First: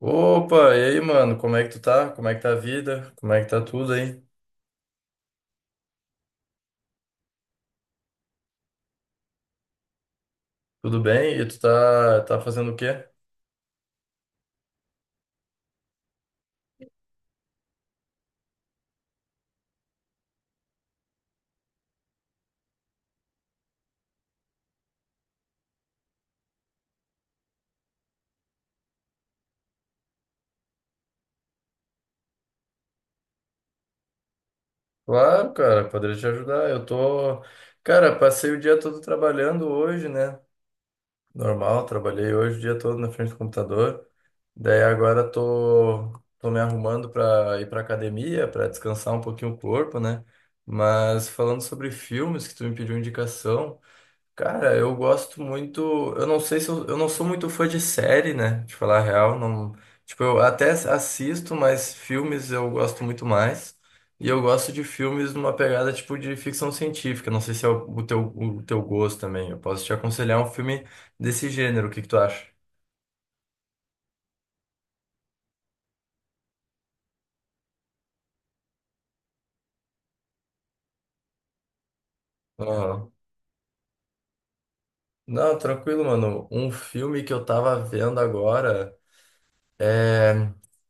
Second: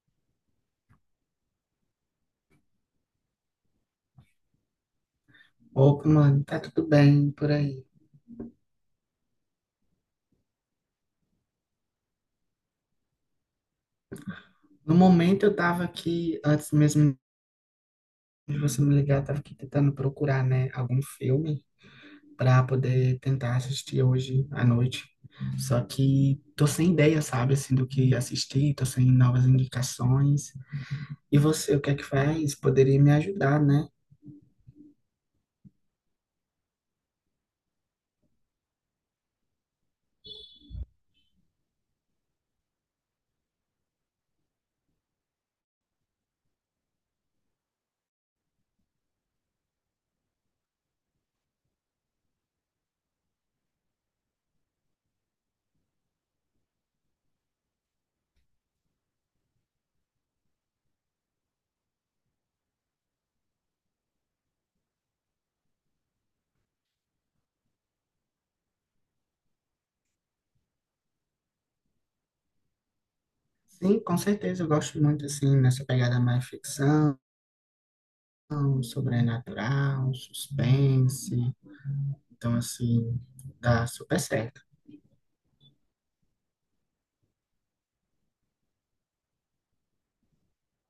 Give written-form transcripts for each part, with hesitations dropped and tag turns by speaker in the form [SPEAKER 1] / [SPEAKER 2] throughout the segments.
[SPEAKER 1] Opa, e aí, mano, como é que tu tá? Como é que tá a vida? Como é que tá tudo aí?
[SPEAKER 2] Opa, mano, tá tudo bem por aí.
[SPEAKER 1] Tudo bem? E tu tá fazendo o quê?
[SPEAKER 2] No momento eu tava aqui, antes mesmo de você me ligar, eu tava aqui tentando procurar, né, algum filme pra poder tentar assistir hoje à noite. Só que tô sem ideia, sabe, assim, do que assistir, tô sem novas indicações. E você, o que é que faz? Poderia me ajudar, né?
[SPEAKER 1] Claro, cara, poderia te ajudar. Eu tô. Cara, passei o dia todo trabalhando hoje, né? Normal, trabalhei hoje o dia todo na frente do computador. Daí agora tô me arrumando pra ir pra academia, pra descansar um pouquinho o corpo, né? Mas falando sobre filmes que tu me pediu indicação. Cara, eu gosto muito. Eu não sei se eu não sou muito fã de série, né? De falar a real, não. Tipo, eu até assisto, mas filmes eu gosto muito mais. E eu gosto de filmes numa pegada tipo de ficção científica. Não sei se é o teu, o teu gosto também. Eu posso te aconselhar um filme desse gênero. O que que tu acha?
[SPEAKER 2] Sim, com certeza, eu gosto muito, assim, nessa pegada mais ficção, sobrenatural, suspense. Então,
[SPEAKER 1] Aham.
[SPEAKER 2] assim, dá super certo.
[SPEAKER 1] Não, tranquilo, mano. Um filme que eu tava vendo agora é.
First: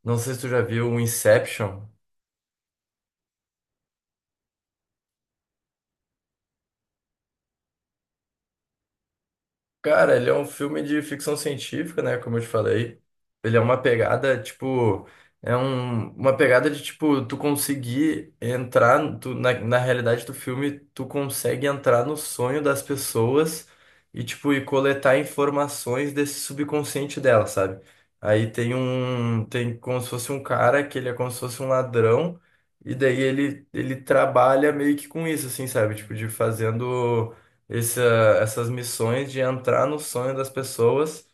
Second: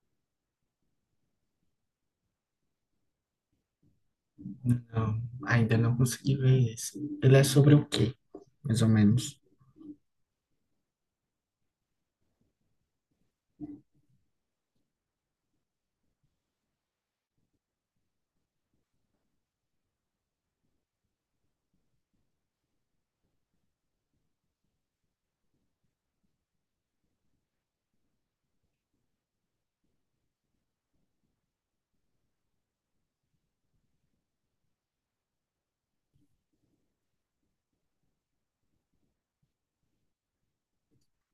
[SPEAKER 1] Não sei se tu já viu o Inception.
[SPEAKER 2] Não, ainda não consegui ver esse. Ele é sobre o quê, mais ou menos?
[SPEAKER 1] Cara, ele é um filme de ficção científica, né? Como eu te falei. Ele é uma pegada, tipo. É um, uma pegada de, tipo, tu conseguir entrar. Tu, na realidade do filme, tu consegue entrar no sonho das pessoas e, tipo, e coletar informações desse subconsciente dela, sabe? Aí tem um. Tem como se fosse um cara que ele é como se fosse um ladrão. E daí ele trabalha meio que com isso, assim, sabe? Tipo, de fazendo essa, essas missões de entrar no sonho das pessoas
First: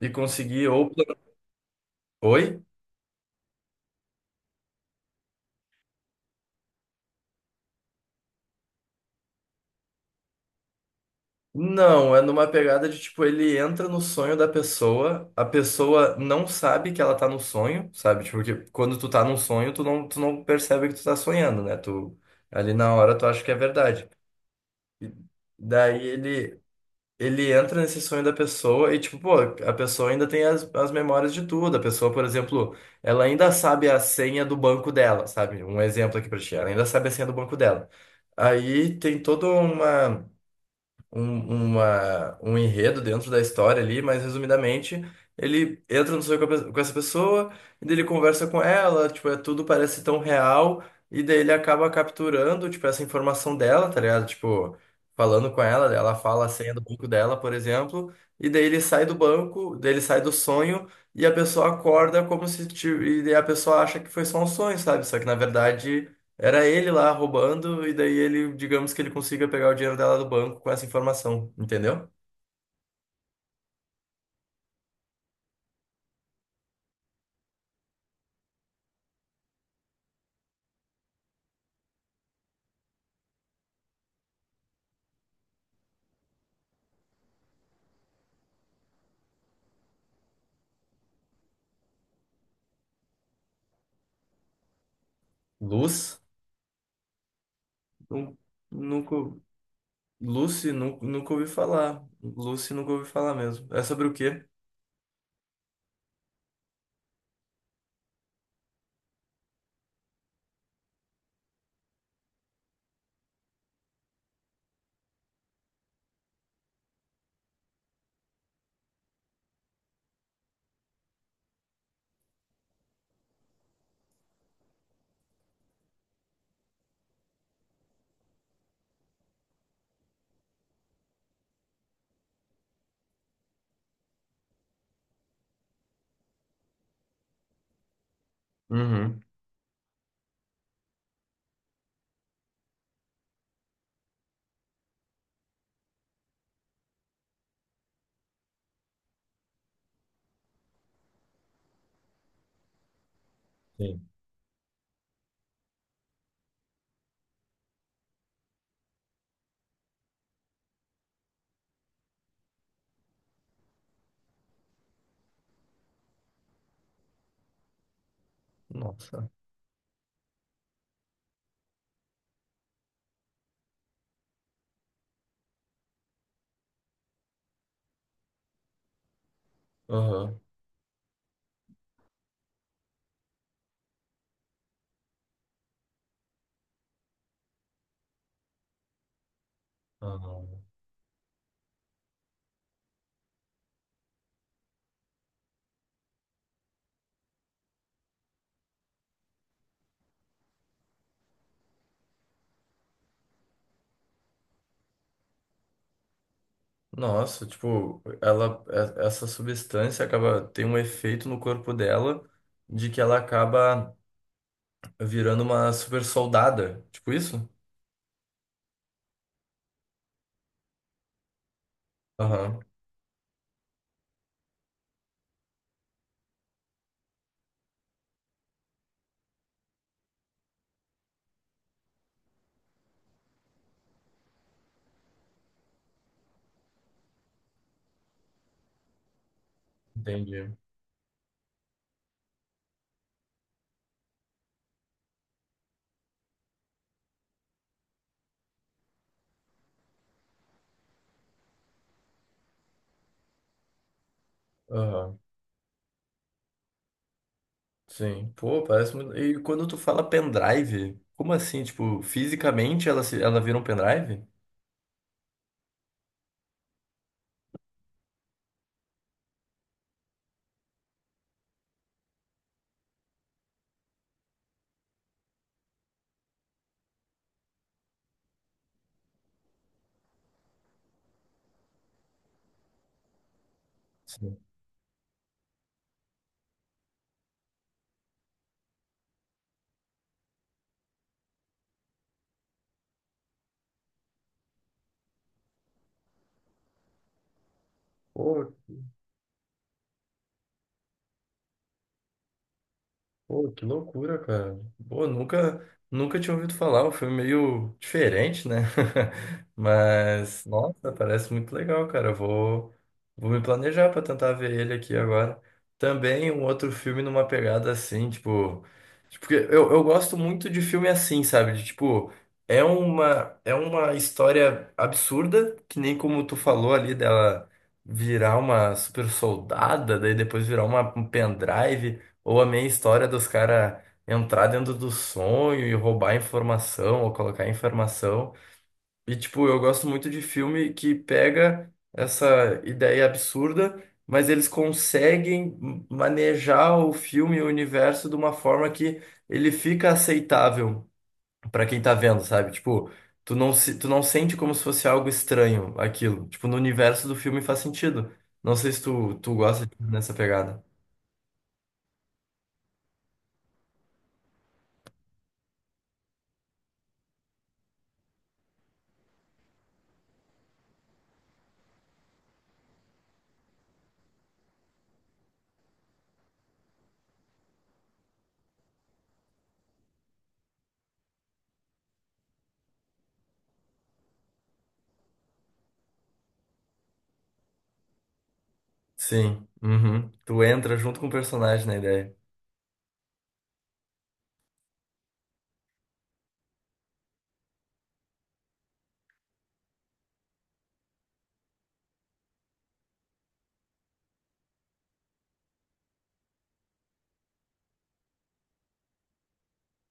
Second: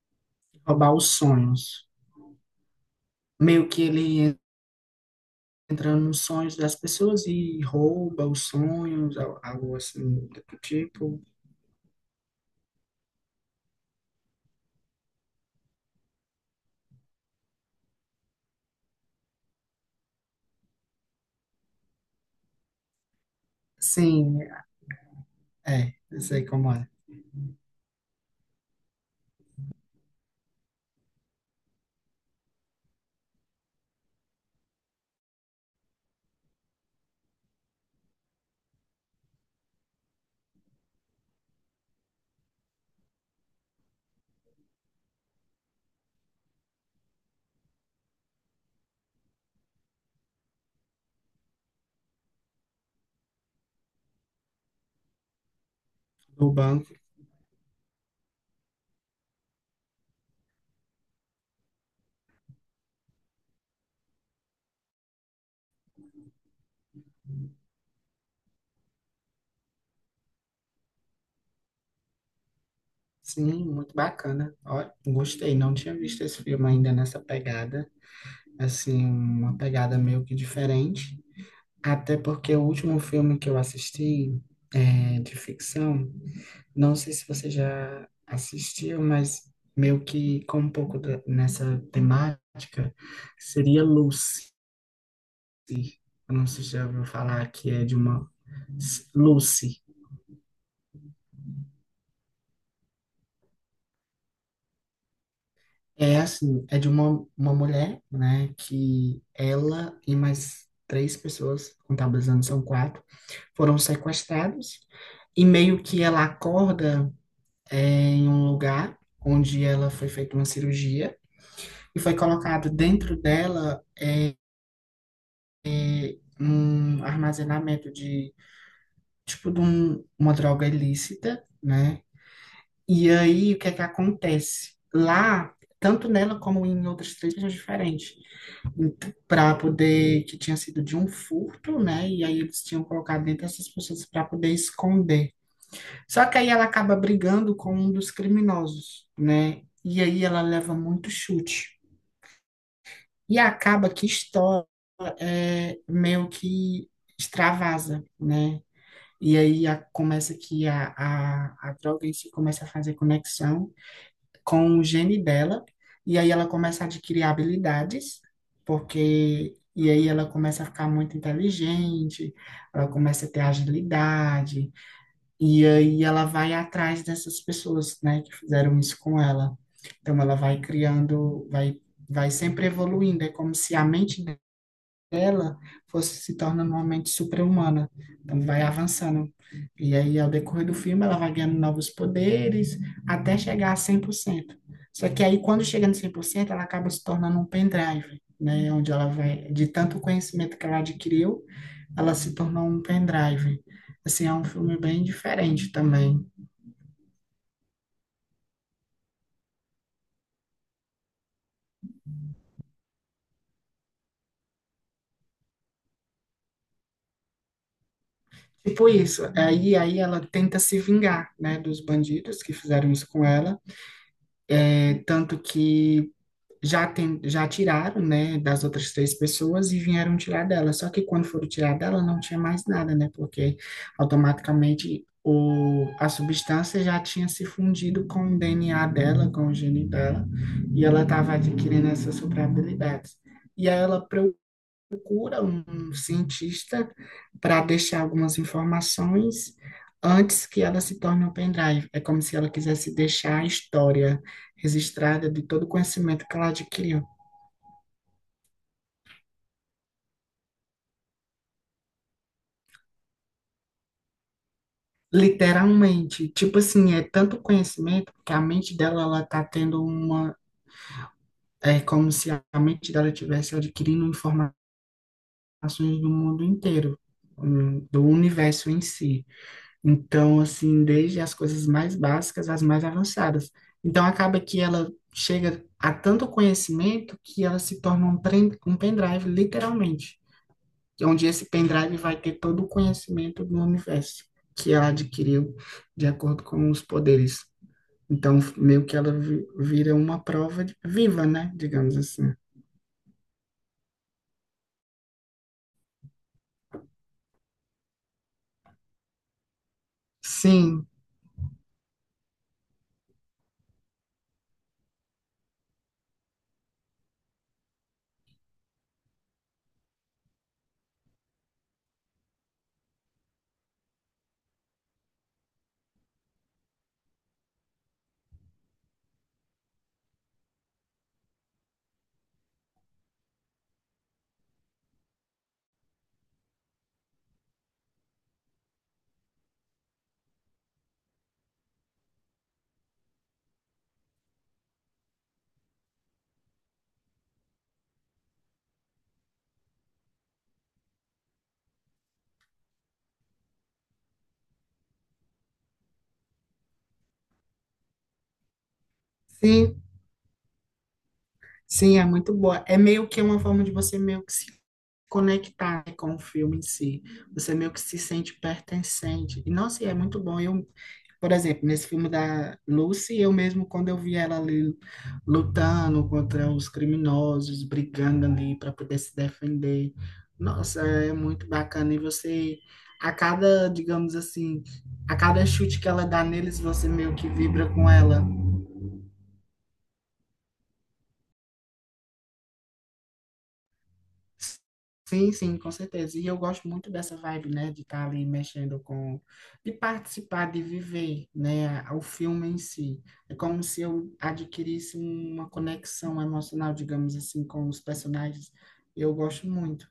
[SPEAKER 1] e conseguir ou...
[SPEAKER 2] Roubar os sonhos.
[SPEAKER 1] Oi?
[SPEAKER 2] Meio que ele entra nos sonhos das pessoas e rouba os sonhos, algo assim do tipo.
[SPEAKER 1] Não, é numa pegada de tipo, ele entra no sonho da pessoa, a pessoa não sabe que ela tá no sonho, sabe? Tipo, porque quando tu tá num sonho, tu não percebe que tu tá sonhando, né? Tu ali na hora tu acha que é verdade.
[SPEAKER 2] Sim,
[SPEAKER 1] E
[SPEAKER 2] é,
[SPEAKER 1] daí
[SPEAKER 2] eu sei
[SPEAKER 1] ele
[SPEAKER 2] como é.
[SPEAKER 1] ele entra nesse sonho da pessoa e, tipo, pô, a pessoa ainda tem as, as memórias de tudo. A pessoa, por exemplo, ela ainda sabe a senha do banco dela, sabe? Um exemplo aqui pra ti. Ela ainda sabe a senha do banco dela. Aí tem toda um enredo dentro da história ali, mas resumidamente, ele entra no sonho com, com essa pessoa, e daí ele conversa com ela, tipo, é, tudo parece tão real, e daí ele acaba capturando, tipo, essa informação dela, tá ligado? Tipo, falando com ela, ela fala a
[SPEAKER 2] Do
[SPEAKER 1] senha do
[SPEAKER 2] banco.
[SPEAKER 1] banco dela, por exemplo, e daí ele sai do banco, daí ele sai do sonho, e a pessoa acorda como se, ti- e daí a pessoa acha que foi só um sonho, sabe? Só que na verdade era ele lá roubando, e daí ele, digamos que ele consiga pegar o dinheiro dela do banco com essa informação, entendeu?
[SPEAKER 2] Sim, muito bacana. Ó, gostei, não tinha visto esse filme ainda nessa pegada. Assim, uma pegada meio que diferente. Até porque o último filme que eu assisti é, de ficção. Não sei se você já assistiu, mas meio que com um pouco nessa temática, seria Lucy.
[SPEAKER 1] Luz,
[SPEAKER 2] Eu não sei se já ouviu falar que é de uma...
[SPEAKER 1] nu- nunca.
[SPEAKER 2] Lucy.
[SPEAKER 1] Lucy, nunca ouvi falar. Lucy, nunca ouvi falar mesmo. É sobre o quê?
[SPEAKER 2] É assim, é de uma mulher, né, que ela e mais três pessoas, contabilizando são quatro, foram sequestrados e meio que ela acorda em um lugar onde ela foi feita uma cirurgia e foi colocado dentro dela um armazenamento de, tipo, uma droga ilícita, né? E aí, o que é que acontece? Lá, tanto nela como em outras três regiões diferentes,
[SPEAKER 1] Uhum.
[SPEAKER 2] para poder, que tinha sido de um furto, né? E aí eles tinham colocado dentro dessas pessoas para poder esconder. Só que aí ela acaba brigando com um dos criminosos, né? E aí ela leva muito chute. E acaba
[SPEAKER 1] Sim.
[SPEAKER 2] que estoura, meio que extravasa, né? E aí começa que a droga em si começa a fazer conexão com o gene dela, e aí ela começa a adquirir habilidades,
[SPEAKER 1] Nossa.
[SPEAKER 2] porque. E aí ela começa a ficar muito inteligente, ela começa a ter agilidade, e aí ela vai atrás dessas pessoas, né, que fizeram isso com ela. Então ela
[SPEAKER 1] Aham.
[SPEAKER 2] vai criando, vai sempre evoluindo, é como se a mente ela fosse se tornando uma mente super-humana. Então, vai avançando. E aí, ao
[SPEAKER 1] Aham.
[SPEAKER 2] decorrer do filme, ela vai ganhando novos poderes até chegar a cem por cento. Só que aí, quando chega no cem por cento, ela acaba se tornando um pendrive, né? Onde ela vai, de tanto conhecimento que ela adquiriu, ela se tornou um pendrive. Assim, é um filme bem diferente também.
[SPEAKER 1] Nossa, tipo, essa substância acaba, tem um efeito no corpo dela de que ela acaba virando uma super soldada. Tipo isso?
[SPEAKER 2] Tipo isso, aí ela tenta se vingar, né, dos bandidos que
[SPEAKER 1] Aham.
[SPEAKER 2] fizeram isso com ela, tanto que já tiraram, né, das outras três pessoas e vieram tirar dela. Só que quando foram tirar dela, não tinha mais nada, né? Porque automaticamente a substância já tinha se fundido com o DNA dela, com o gene dela,
[SPEAKER 1] Entendi.
[SPEAKER 2] e ela estava adquirindo essas super habilidades. E aí ela, procura um cientista para deixar algumas informações antes que ela se torne um pendrive. É como se ela quisesse deixar a história
[SPEAKER 1] Aham.
[SPEAKER 2] registrada de todo o conhecimento que ela adquiriu.
[SPEAKER 1] Sim, pô, parece muito. E quando tu fala pendrive, como assim? Tipo, fisicamente ela, se... ela vira um pendrive?
[SPEAKER 2] Literalmente, tipo assim, é tanto conhecimento que a mente dela ela tá tendo uma, é como se a mente dela estivesse adquirindo informações do mundo inteiro, do universo em si. Então, assim, desde as coisas mais básicas às mais avançadas. Então,
[SPEAKER 1] Sim.
[SPEAKER 2] acaba que ela chega a tanto conhecimento que ela se torna um pendrive, literalmente. Onde esse pendrive vai ter todo o conhecimento do universo que ela adquiriu de acordo com os poderes. Então,
[SPEAKER 1] Pô,
[SPEAKER 2] meio que ela vira uma prova viva, né? Digamos assim.
[SPEAKER 1] Pô, que loucura, cara. Pô, nunca, nunca tinha ouvido falar, um filme meio diferente, né? Mas,
[SPEAKER 2] Sim,
[SPEAKER 1] nossa, parece muito legal, cara. Vou me planejar pra tentar ver ele aqui agora. Também um outro filme numa pegada assim, tipo, porque eu gosto muito de filme assim, sabe? De, tipo, é uma história absurda, que nem como tu falou ali dela virar uma super soldada, daí depois virar uma, um pendrive. Ou a meia história dos caras entrar dentro do sonho e roubar informação ou colocar informação. E, tipo, eu gosto muito de filme que pega essa ideia absurda, mas eles conseguem manejar o filme e o universo de uma forma que ele fica aceitável para quem tá vendo, sabe? Tipo, tu não sente como se fosse algo estranho aquilo. Tipo, no universo do filme faz sentido. Não sei se tu gosta
[SPEAKER 2] sim,
[SPEAKER 1] nessa pegada.
[SPEAKER 2] sim, é muito boa. É meio que uma forma de você meio que se conectar, né, com o filme em si. Você meio que se sente pertencente. E, nossa, e é muito bom. Eu, por exemplo, nesse filme da Lucy, eu mesmo, quando eu vi ela ali lutando contra os criminosos, brigando ali para poder se defender, nossa, é muito bacana. E você, a cada, digamos assim, a cada chute que ela dá neles, você meio que vibra com ela.
[SPEAKER 1] Sim. Uhum. Tu entra junto com o personagem na ideia.
[SPEAKER 2] Sim, sim, com certeza. E eu gosto muito dessa vibe, né, de estar ali mexendo com, de participar, de viver, né, o filme em si. É como se eu adquirisse uma conexão emocional, digamos assim, com os personagens. Eu gosto muito.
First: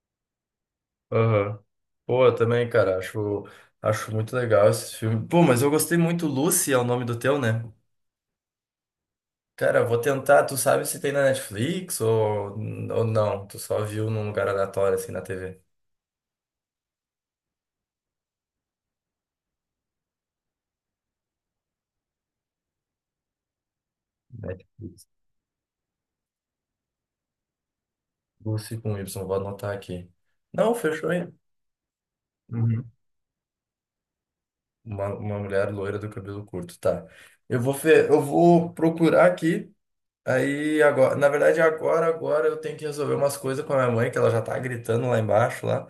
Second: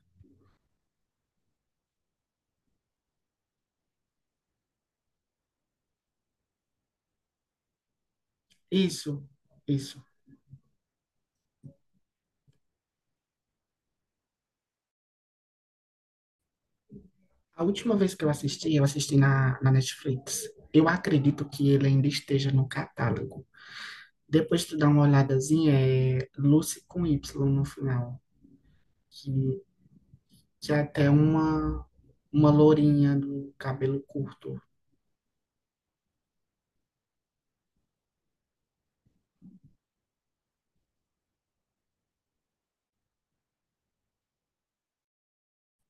[SPEAKER 1] Aham. Pô, eu também, cara, acho muito legal esse filme. Pô, mas eu gostei muito. Lucy é o nome do teu, né?
[SPEAKER 2] Isso,
[SPEAKER 1] Cara, eu vou
[SPEAKER 2] isso.
[SPEAKER 1] tentar. Tu sabe se tem na Netflix ou não? Tu só viu num lugar aleatório, assim, na TV.
[SPEAKER 2] A última vez que eu assisti na Netflix. Eu acredito que ele ainda esteja no catálogo.
[SPEAKER 1] Net-
[SPEAKER 2] Depois tu dá uma olhadazinha, é Lucy com Y no final.
[SPEAKER 1] Lucy com Y, vou
[SPEAKER 2] que
[SPEAKER 1] anotar aqui.
[SPEAKER 2] que
[SPEAKER 1] Não,
[SPEAKER 2] é
[SPEAKER 1] fechou
[SPEAKER 2] até
[SPEAKER 1] aí.
[SPEAKER 2] uma,
[SPEAKER 1] Uhum.
[SPEAKER 2] lourinha do cabelo curto.
[SPEAKER 1] Uma mulher loira do cabelo curto, tá. Eu vou procurar aqui. Aí agora, agora eu tenho que resolver umas coisas com a minha mãe, que ela já tá gritando lá embaixo lá.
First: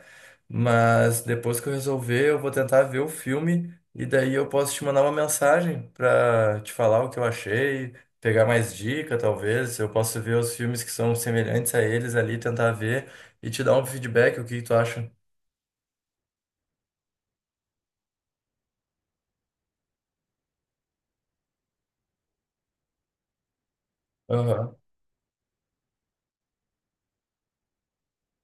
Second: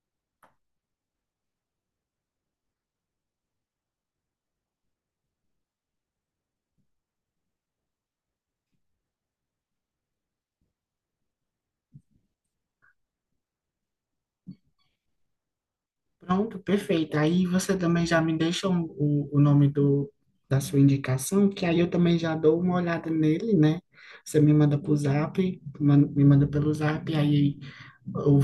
[SPEAKER 1] Mas depois que eu resolver, eu vou tentar ver o filme e daí eu posso te mandar uma mensagem pra te falar o que eu achei, pegar mais dica, talvez. Eu posso ver os filmes que são semelhantes a eles ali, tentar ver e te dar um feedback, o que tu acha?
[SPEAKER 2] Pronto, perfeito. Aí você também já me deixa o nome da sua indicação, que aí eu também já dou uma olhada nele, né? Você me
[SPEAKER 1] Aham.
[SPEAKER 2] manda pro zap, me manda pelo zap, aí eu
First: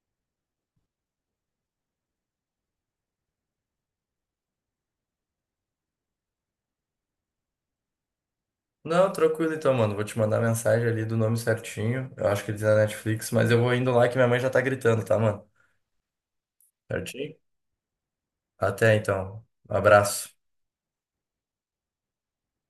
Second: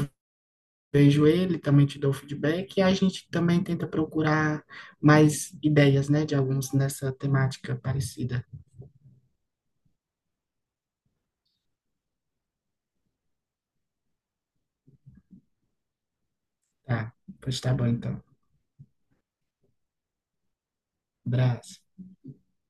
[SPEAKER 2] vejo ele, também te dou feedback, e a gente também tenta procurar mais ideias, né, de alguns nessa temática parecida.
[SPEAKER 1] Não, tranquilo então, mano. Vou te mandar a mensagem ali do nome certinho. Eu acho que ele tá na Netflix, mas eu vou indo lá que minha mãe já tá gritando, tá, mano?
[SPEAKER 2] Tá,
[SPEAKER 1] Certinho?
[SPEAKER 2] pois tá bom então.
[SPEAKER 1] Até então. Um abraço.
[SPEAKER 2] Abraço.